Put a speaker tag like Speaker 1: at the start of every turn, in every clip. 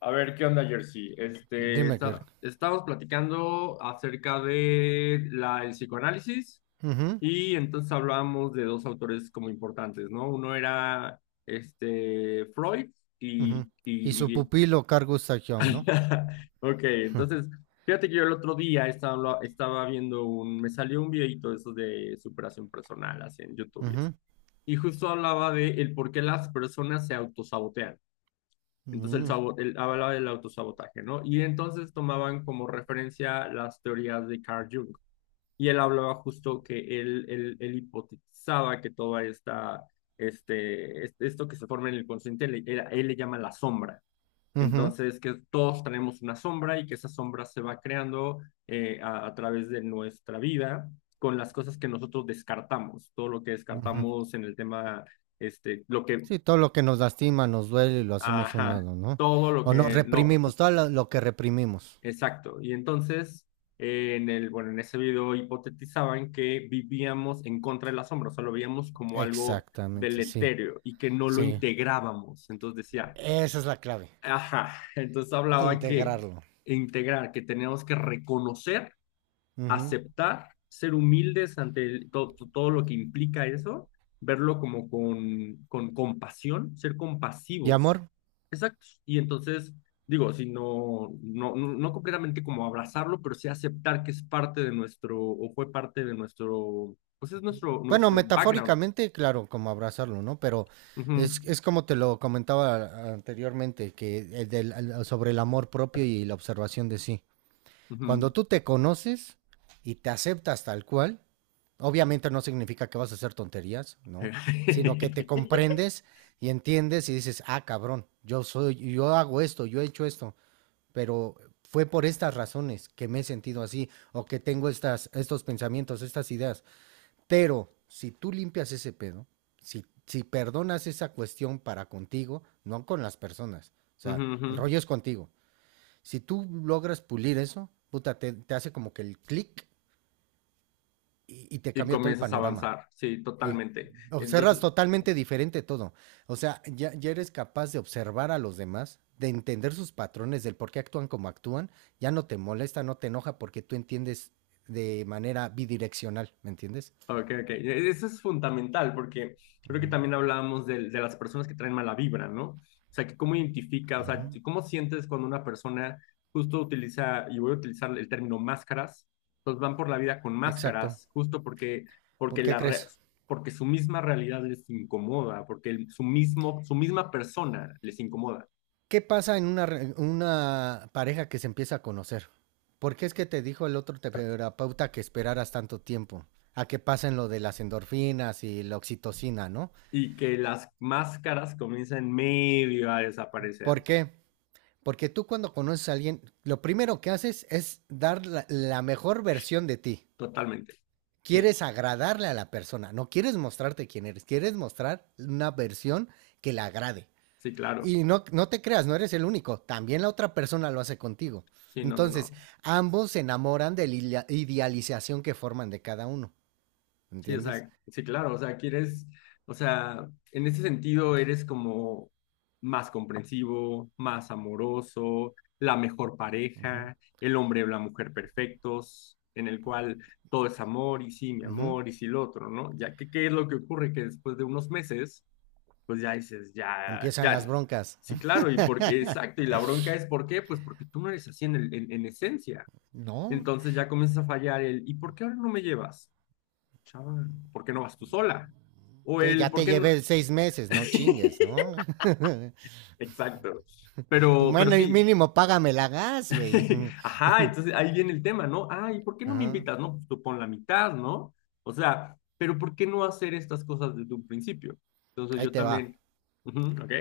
Speaker 1: A ver, ¿qué onda, Jersey?
Speaker 2: Dime, Kirk.
Speaker 1: Estábamos platicando acerca de el psicoanálisis
Speaker 2: Ujú,
Speaker 1: y entonces hablábamos de dos autores como importantes, ¿no? Uno era Freud
Speaker 2: ujú.
Speaker 1: y...
Speaker 2: Y su
Speaker 1: y... y-
Speaker 2: pupilo Carl Gustav Jung, ¿no?
Speaker 1: Ok, entonces, fíjate que yo el otro día estaba viendo Me salió un videito de esos de superación personal, así en YouTube y eso.
Speaker 2: Ujú,
Speaker 1: Y justo hablaba de el por qué las personas se autosabotean. Entonces,
Speaker 2: ujú,
Speaker 1: hablaba del autosabotaje, ¿no? Y entonces tomaban como referencia las teorías de Carl Jung. Y él hablaba justo que él hipotizaba que toda esto que se forma en el consciente, él le llama la sombra.
Speaker 2: ujú,
Speaker 1: Entonces, que todos tenemos una sombra y que esa sombra se va creando a través de nuestra vida con las cosas que nosotros descartamos, todo lo que
Speaker 2: ujú.
Speaker 1: descartamos en el tema, lo que,
Speaker 2: Sí, todo lo que nos lastima, nos duele y lo hacemos a un
Speaker 1: ajá,
Speaker 2: lado, ¿no?
Speaker 1: todo lo
Speaker 2: O nos
Speaker 1: que no.
Speaker 2: reprimimos, todo lo que reprimimos.
Speaker 1: Exacto. Y entonces, en en ese video hipotetizaban que vivíamos en contra de la sombra, o sea, lo veíamos como algo
Speaker 2: Exactamente, sí,
Speaker 1: deletéreo y que no lo
Speaker 2: sí.
Speaker 1: integrábamos. Entonces decía,
Speaker 2: Esa es la clave,
Speaker 1: ajá, entonces hablaba que
Speaker 2: integrarlo.
Speaker 1: integrar, que teníamos que reconocer,
Speaker 2: Ujú.
Speaker 1: aceptar, ser humildes ante todo lo que implica eso, verlo como con compasión, ser
Speaker 2: ¿Y
Speaker 1: compasivos.
Speaker 2: amor?
Speaker 1: Exacto. Y entonces, digo, si no completamente como abrazarlo, pero sí aceptar que es parte de nuestro, o fue parte de nuestro, pues es
Speaker 2: Bueno,
Speaker 1: nuestro background.
Speaker 2: metafóricamente, claro, como abrazarlo, ¿no? Pero
Speaker 1: Ujú,
Speaker 2: es como te lo comentaba anteriormente, que sobre el amor propio y la observación de sí.
Speaker 1: ujú.
Speaker 2: Cuando tú te conoces y te aceptas tal cual, obviamente no significa que vas a hacer tonterías, ¿no? Sino que te comprendes y entiendes y dices, ah, cabrón, yo soy, yo hago esto, yo he hecho esto, pero fue por estas razones que me he sentido así o que tengo estas, estos pensamientos, estas ideas. Pero si tú limpias ese pedo, si perdonas esa cuestión para contigo, no con las personas, o
Speaker 1: Ujú,
Speaker 2: sea,
Speaker 1: ujú.
Speaker 2: el rollo es contigo. Si tú logras pulir eso, puta, te hace como que el clic y te
Speaker 1: Y
Speaker 2: cambia todo el
Speaker 1: comienzas a
Speaker 2: panorama.
Speaker 1: avanzar, sí,
Speaker 2: Sí.
Speaker 1: totalmente.
Speaker 2: Observas
Speaker 1: Entonces,
Speaker 2: totalmente diferente todo. O sea, ya eres capaz de observar a los demás, de entender sus patrones, del por qué actúan como actúan. Ya no te molesta, no te enoja porque tú entiendes de manera bidireccional, ¿me entiendes?
Speaker 1: ok, ok. Eso es fundamental porque creo que
Speaker 2: Ujú.
Speaker 1: también hablábamos de las personas que traen mala vibra, ¿no? O sea, que cómo identifica, o sea,
Speaker 2: Ujú.
Speaker 1: cómo sientes cuando una persona justo utiliza, y voy a utilizar el término máscaras, pues van por la vida con
Speaker 2: Exacto.
Speaker 1: máscaras, justo porque, porque,
Speaker 2: ¿Por qué
Speaker 1: la re-
Speaker 2: crees?
Speaker 1: porque su misma realidad les incomoda, porque su misma persona les incomoda
Speaker 2: ¿Qué pasa en una, una pareja que se empieza a conocer? ¿Por qué es que te dijo el otro terapeuta que esperaras tanto tiempo? A que pasen lo de las endorfinas y la oxitocina, ¿no?
Speaker 1: y que las máscaras comienzan medio a desaparecer,
Speaker 2: ¿Por qué? Porque tú cuando conoces a alguien, lo primero que haces es dar la mejor versión de ti.
Speaker 1: totalmente. Sí,
Speaker 2: Quieres agradarle a la persona, no quieres mostrarte quién eres, quieres mostrar una versión que le agrade.
Speaker 1: sí, claro.
Speaker 2: Y no, no te creas, no eres el único, también la otra persona lo hace contigo.
Speaker 1: Sí, no, no, no.
Speaker 2: Entonces, ambos se enamoran de la idealización que forman de cada uno,
Speaker 1: Sí, o
Speaker 2: ¿entiendes?
Speaker 1: sea, sí, claro, o sea, quieres, o sea, en ese sentido eres como más comprensivo, más amoroso, la mejor
Speaker 2: Ujú.
Speaker 1: pareja, el hombre o la mujer perfectos, en el cual todo es amor y sí, mi
Speaker 2: Ujú.
Speaker 1: amor y sí, lo otro, ¿no? Ya que, ¿qué es lo que ocurre? Que después de unos meses, pues ya dices, ya,
Speaker 2: Empiezan las
Speaker 1: ya,
Speaker 2: broncas.
Speaker 1: sí, claro, y porque, exacto, y la bronca es, ¿por qué? Pues porque tú no eres así en esencia.
Speaker 2: No,
Speaker 1: Entonces ya comienza a fallar el, ¿y por qué ahora no me llevas? Chava, ¿por qué no vas tú sola? O
Speaker 2: sí,
Speaker 1: el,
Speaker 2: ya
Speaker 1: ¿por
Speaker 2: te
Speaker 1: qué no?
Speaker 2: llevé 6 meses, no chingues, ¿no?
Speaker 1: Exacto. Pero
Speaker 2: Bueno, y
Speaker 1: sí.
Speaker 2: mínimo págame la gas, güey.
Speaker 1: Ajá, entonces ahí viene el tema, ¿no? Ay, ¿por qué no me
Speaker 2: Ajá,
Speaker 1: invitas? No, pues tú pon la mitad, ¿no? O sea, pero ¿por qué no hacer estas cosas desde un principio? Entonces
Speaker 2: ahí
Speaker 1: yo
Speaker 2: te va.
Speaker 1: también, ujú, ¿ok?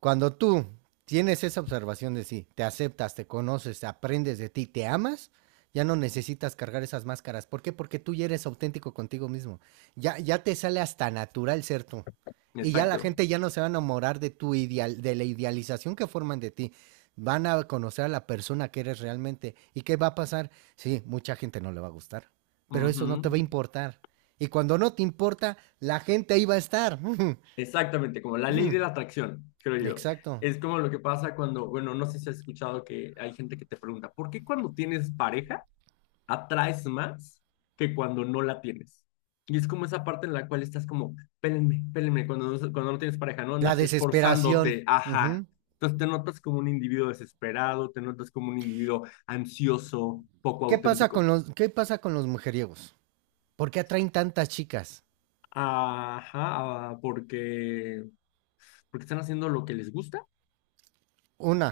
Speaker 2: Cuando tú tienes esa observación de sí, te aceptas, te conoces, aprendes de ti, te amas, ya no necesitas cargar esas máscaras. ¿Por qué? Porque tú ya eres auténtico contigo mismo. Ya te sale hasta natural ser tú. Y ya la
Speaker 1: Exacto.
Speaker 2: gente ya no se va a enamorar de tu ideal, de la idealización que forman de ti. Van a conocer a la persona que eres realmente. ¿Y qué va a pasar? Sí, mucha gente no le va a gustar, pero eso no
Speaker 1: Ujú.
Speaker 2: te va a importar. Y cuando no te importa, la gente ahí va a estar.
Speaker 1: Exactamente, como la ley de la atracción, creo yo.
Speaker 2: Exacto.
Speaker 1: Es como lo que pasa cuando, bueno, no sé si has escuchado que hay gente que te pregunta, ¿por qué cuando tienes pareja atraes más que cuando no la tienes? Y es como esa parte en la cual estás como, pélenme, pélenme, cuando no tienes pareja, no
Speaker 2: La
Speaker 1: andas
Speaker 2: desesperación.
Speaker 1: esforzándote, ajá.
Speaker 2: Ujú.
Speaker 1: Entonces te notas como un individuo desesperado, te notas como un individuo ansioso, poco
Speaker 2: ¿Qué pasa
Speaker 1: auténtico.
Speaker 2: con los, qué pasa con los mujeriegos? ¿Por qué atraen tantas chicas?
Speaker 1: Ajá, ah, porque, porque están haciendo lo que les gusta,
Speaker 2: Una,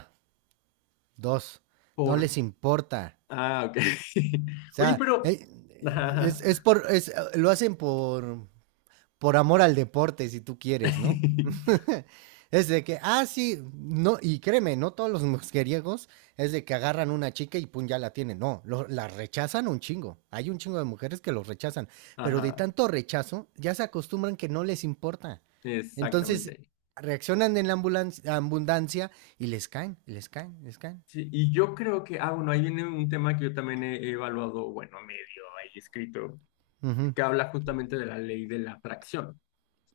Speaker 2: dos, no
Speaker 1: por...
Speaker 2: les importa.
Speaker 1: Ah, ok.
Speaker 2: O
Speaker 1: Oye,
Speaker 2: sea,
Speaker 1: pero... Ajá, ajá,
Speaker 2: lo hacen por amor al deporte, si tú quieres, ¿no? Es de que, ah, sí, no, y créeme, no todos los mujeriegos es de que agarran una chica y pum, ya la tienen. No, la rechazan un chingo. Hay un chingo de mujeres que los rechazan, pero de
Speaker 1: ajá,
Speaker 2: tanto rechazo ya se acostumbran que no les importa. Entonces
Speaker 1: exactamente.
Speaker 2: reaccionan en la abundancia y les caen, les caen.
Speaker 1: Sí, y yo creo que, ah, bueno, ahí viene un tema que yo también he evaluado, bueno, medio ahí escrito,
Speaker 2: Ujú,
Speaker 1: que habla justamente de la ley de la atracción.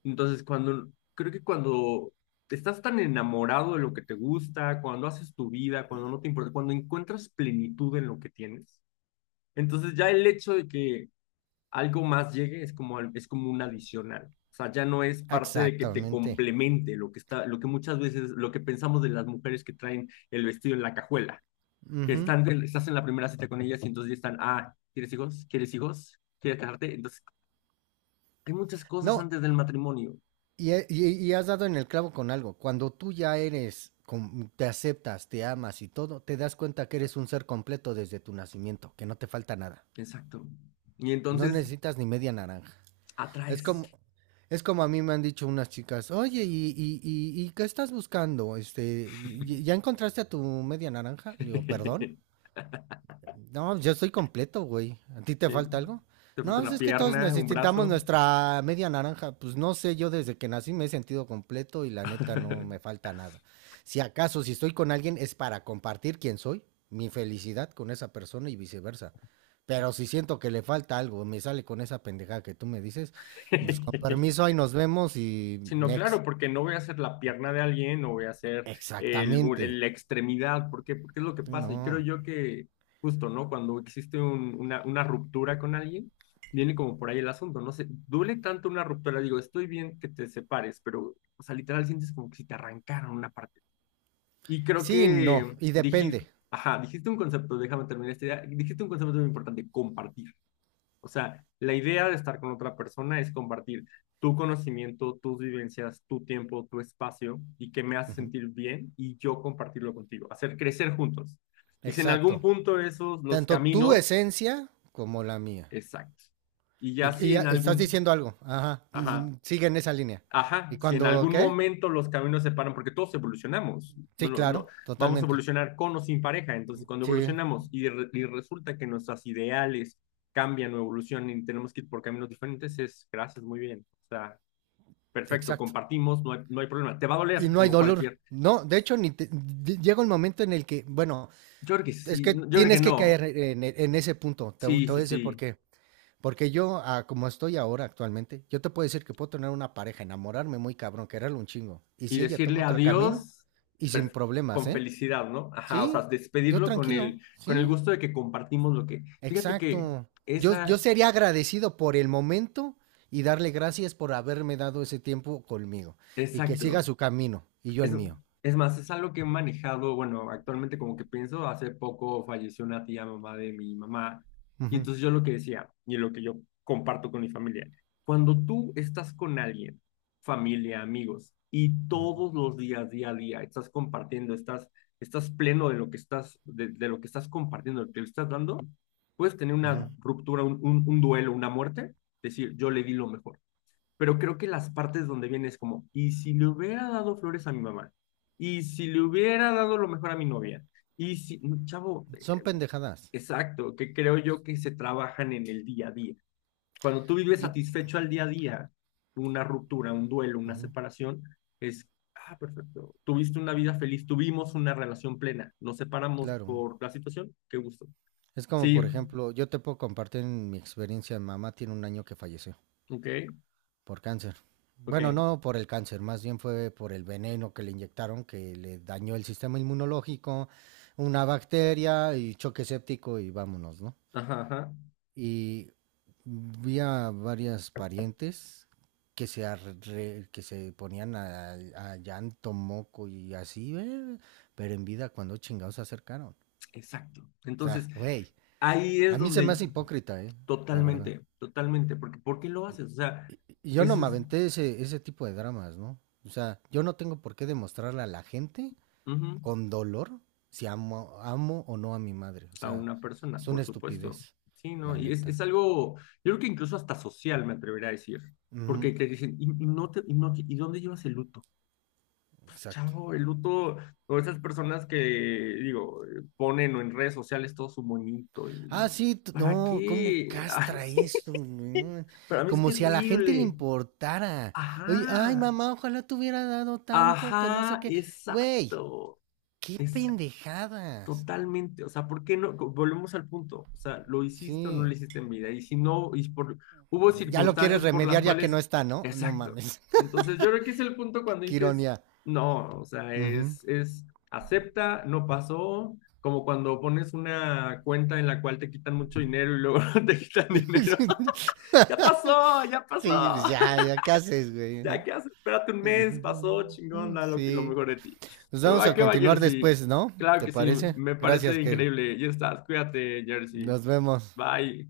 Speaker 1: Entonces, cuando, creo que cuando estás tan enamorado de lo que te gusta, cuando haces tu vida, cuando no te importa, cuando encuentras plenitud en lo que tienes, entonces ya el hecho de que algo más llegue es como, es como un adicional. O sea, ya no es parte de que te
Speaker 2: exactamente.
Speaker 1: complemente lo que está, lo que muchas veces, lo que pensamos de las mujeres que traen el vestido en la cajuela, que
Speaker 2: Ujú.
Speaker 1: están estás en la primera cita con ellas y entonces ya están, ah, ¿quieres hijos? ¿Quieres hijos? ¿Quieres casarte? Entonces, hay muchas cosas
Speaker 2: No,
Speaker 1: antes del matrimonio.
Speaker 2: y, has dado en el clavo con algo. Cuando tú ya eres, te aceptas, te amas y todo, te das cuenta que eres un ser completo desde tu nacimiento, que no te falta nada.
Speaker 1: Exacto. Y
Speaker 2: No
Speaker 1: entonces,
Speaker 2: necesitas ni media naranja. Es
Speaker 1: atraes.
Speaker 2: como, es como a mí me han dicho unas chicas, oye, ¿y qué estás buscando? Este, ¿ya encontraste a tu media naranja? Le digo, perdón. No, yo estoy completo, güey. ¿A ti te
Speaker 1: ¿Sí?
Speaker 2: falta algo?
Speaker 1: Te
Speaker 2: No,
Speaker 1: falta
Speaker 2: pues
Speaker 1: una
Speaker 2: es que todos
Speaker 1: pierna, un
Speaker 2: necesitamos
Speaker 1: brazo.
Speaker 2: nuestra media naranja. Pues no sé, yo desde que nací me he sentido completo y la neta no me falta nada. Si acaso, si estoy con alguien es para compartir quién soy, mi felicidad con esa persona y viceversa. Pero si siento que le falta algo, me sale con esa pendejada que tú me dices, pues con permiso, ahí nos vemos y
Speaker 1: Sino
Speaker 2: next.
Speaker 1: claro, porque no voy a hacer la pierna de alguien, no voy a hacer
Speaker 2: Exactamente.
Speaker 1: la extremidad, porque porque es lo que pasa. Y creo
Speaker 2: No.
Speaker 1: yo que justo, ¿no? Cuando existe una ruptura con alguien, viene como por ahí el asunto, no sé, duele tanto una ruptura, digo, estoy bien que te separes, pero, o sea, literal sientes como que si te arrancaron una parte. Y creo
Speaker 2: Sí, no.
Speaker 1: que
Speaker 2: Y
Speaker 1: dije,
Speaker 2: depende.
Speaker 1: ajá, dijiste un concepto, déjame terminar esta idea, dijiste un concepto muy importante, compartir. O sea, la idea de estar con otra persona es compartir tu conocimiento, tus vivencias, tu tiempo, tu espacio y que me hace
Speaker 2: Ujú.
Speaker 1: sentir bien y yo compartirlo contigo, hacer crecer juntos. Y si en algún
Speaker 2: Exacto.
Speaker 1: punto esos, los
Speaker 2: Tanto tu
Speaker 1: caminos,
Speaker 2: esencia como la mía.
Speaker 1: exacto. Y ya
Speaker 2: Y
Speaker 1: si
Speaker 2: ya
Speaker 1: en
Speaker 2: estás
Speaker 1: algún,
Speaker 2: diciendo algo. Ajá.
Speaker 1: ajá,
Speaker 2: Mm, sigue en esa línea.
Speaker 1: ajá,
Speaker 2: ¿Y
Speaker 1: si en
Speaker 2: cuando
Speaker 1: algún
Speaker 2: qué?
Speaker 1: momento los caminos se paran, porque todos evolucionamos,
Speaker 2: Sí,
Speaker 1: bueno, no,
Speaker 2: claro,
Speaker 1: vamos a
Speaker 2: totalmente.
Speaker 1: evolucionar con o sin pareja, entonces cuando
Speaker 2: Sí,
Speaker 1: evolucionamos y resulta que nuestros ideales cambian o evolucionan y tenemos que ir por caminos diferentes, es gracias, muy bien, o sea, perfecto,
Speaker 2: exacto.
Speaker 1: compartimos, no hay problema, te va a doler
Speaker 2: Y no hay
Speaker 1: como
Speaker 2: dolor.
Speaker 1: cualquier,
Speaker 2: No, de hecho, ni te- di- llega un momento en el que, bueno,
Speaker 1: yo creo que
Speaker 2: es
Speaker 1: sí,
Speaker 2: que
Speaker 1: yo creo que
Speaker 2: tienes que caer
Speaker 1: no,
Speaker 2: en, en ese punto. Te, vo-
Speaker 1: sí,
Speaker 2: te voy
Speaker 1: sí,
Speaker 2: a decir por
Speaker 1: sí,
Speaker 2: qué. Porque yo, ah, como estoy ahora actualmente, yo te puedo decir que puedo tener una pareja, enamorarme muy cabrón, quererlo un chingo. Y
Speaker 1: y
Speaker 2: si ella
Speaker 1: decirle
Speaker 2: toma otro camino,
Speaker 1: adiós
Speaker 2: y sin
Speaker 1: perf-
Speaker 2: problemas,
Speaker 1: con
Speaker 2: ¿eh?
Speaker 1: felicidad, ¿no? Ajá, o sea,
Speaker 2: Sí, yo
Speaker 1: despedirlo con
Speaker 2: tranquilo,
Speaker 1: con el
Speaker 2: sí.
Speaker 1: gusto de que compartimos lo que, fíjate que
Speaker 2: Exacto. Yo
Speaker 1: esa,
Speaker 2: sería agradecido por el momento y darle gracias por haberme dado ese tiempo conmigo y que siga
Speaker 1: exacto.
Speaker 2: su camino y yo el
Speaker 1: Es,
Speaker 2: mío.
Speaker 1: es más, es algo que he manejado, bueno, actualmente como que pienso, hace poco falleció una tía mamá de mi mamá, y
Speaker 2: Ujú,
Speaker 1: entonces yo lo que decía, y lo que yo comparto con mi familia, cuando tú estás con alguien, familia, amigos, y
Speaker 2: ujú,
Speaker 1: todos los días, día a día, estás compartiendo, estás, estás pleno de lo que estás, de lo que estás compartiendo, lo que le estás dando, puedes tener
Speaker 2: ujú.
Speaker 1: una ruptura, un duelo, una muerte, decir, yo le di lo mejor pero creo que las partes donde viene es como, ¿y si le hubiera dado flores a mi mamá? ¿Y si le hubiera dado lo mejor a mi novia? Y si, no, chavo,
Speaker 2: Son pendejadas.
Speaker 1: exacto, que creo yo que se trabajan en el día a día. Cuando tú vives
Speaker 2: Yo-
Speaker 1: satisfecho al día a día, una ruptura, un duelo, una
Speaker 2: ujú,
Speaker 1: separación, es, ah, perfecto, tuviste una vida feliz, tuvimos una relación plena, nos separamos
Speaker 2: claro.
Speaker 1: por la situación, qué gusto.
Speaker 2: Es como, por
Speaker 1: Sí,
Speaker 2: ejemplo, yo te puedo compartir en mi experiencia. Mi mamá tiene un año que falleció
Speaker 1: ok,
Speaker 2: por cáncer.
Speaker 1: ok,
Speaker 2: Bueno, no por el cáncer, más bien fue por el veneno que le inyectaron que le dañó el sistema inmunológico, una bacteria y choque séptico y vámonos, ¿no?
Speaker 1: ajá, ajá,
Speaker 2: Y vi a varias parientes que se, que se ponían a llanto, moco y así, pero en vida cuando chingados se acercaron. O
Speaker 1: exacto. Entonces,
Speaker 2: sea, güey,
Speaker 1: ahí es
Speaker 2: a mí se me
Speaker 1: donde
Speaker 2: hace hipócrita, la verdad.
Speaker 1: totalmente, totalmente, porque ¿por qué lo
Speaker 2: Y-
Speaker 1: haces? O sea,
Speaker 2: Yo no
Speaker 1: eso
Speaker 2: me
Speaker 1: es
Speaker 2: aventé ese tipo de dramas, ¿no? O sea, yo no tengo por qué demostrarle a la gente
Speaker 1: ujú,
Speaker 2: con dolor si amo o no a mi madre. O
Speaker 1: a
Speaker 2: sea,
Speaker 1: una persona,
Speaker 2: es una
Speaker 1: por supuesto.
Speaker 2: estupidez,
Speaker 1: Sí, ¿no?
Speaker 2: la
Speaker 1: Y
Speaker 2: neta.
Speaker 1: es algo, yo creo que incluso hasta social, me atrevería a decir,
Speaker 2: Ujú,
Speaker 1: porque te dicen, y no te, y, no, te- ¿y dónde llevas el luto?
Speaker 2: exacto.
Speaker 1: Chavo, el luto, o esas personas que, digo, ponen en redes sociales todo su monito, y
Speaker 2: Ah, sí, t-
Speaker 1: ¿para
Speaker 2: no, cómo
Speaker 1: qué?
Speaker 2: castra esto, no,
Speaker 1: Para mí es
Speaker 2: como si a la gente le
Speaker 1: terrible.
Speaker 2: importara. Oye, ay,
Speaker 1: Ajá,
Speaker 2: mamá, ojalá te hubiera dado tanto, que no sé
Speaker 1: ajá,
Speaker 2: qué. Güey,
Speaker 1: exacto.
Speaker 2: qué pendejadas.
Speaker 1: Totalmente, o sea, ¿por qué no? Volvemos al punto, o sea, ¿lo hiciste o no
Speaker 2: Sí,
Speaker 1: lo hiciste en vida? Y si no, y por, hubo
Speaker 2: ya lo quieres
Speaker 1: circunstancias por las
Speaker 2: remediar ya que
Speaker 1: cuales,
Speaker 2: no está, ¿no? No
Speaker 1: exacto.
Speaker 2: mames,
Speaker 1: Entonces, yo creo que es el punto cuando
Speaker 2: qué
Speaker 1: dices,
Speaker 2: ironía.
Speaker 1: no, o sea,
Speaker 2: Ujú.
Speaker 1: acepta, no pasó, como cuando pones una cuenta en la cual te quitan mucho dinero y luego te quitan dinero. Ya pasó, ya
Speaker 2: Sí,
Speaker 1: pasó
Speaker 2: pues ¿qué haces, güey?
Speaker 1: ya,
Speaker 2: ¿No?
Speaker 1: ¿qué haces? Espérate un mes, pasó, chingón, da que lo
Speaker 2: Sí.
Speaker 1: mejor de ti.
Speaker 2: Nos
Speaker 1: Pero
Speaker 2: vamos
Speaker 1: va
Speaker 2: a
Speaker 1: que va,
Speaker 2: continuar
Speaker 1: Jersey.
Speaker 2: después, ¿no?
Speaker 1: Claro
Speaker 2: ¿Te
Speaker 1: que sí,
Speaker 2: parece?
Speaker 1: me
Speaker 2: Gracias,
Speaker 1: parece
Speaker 2: Kerry.
Speaker 1: increíble. Ya estás, cuídate, Jersey.
Speaker 2: Nos vemos.
Speaker 1: Bye.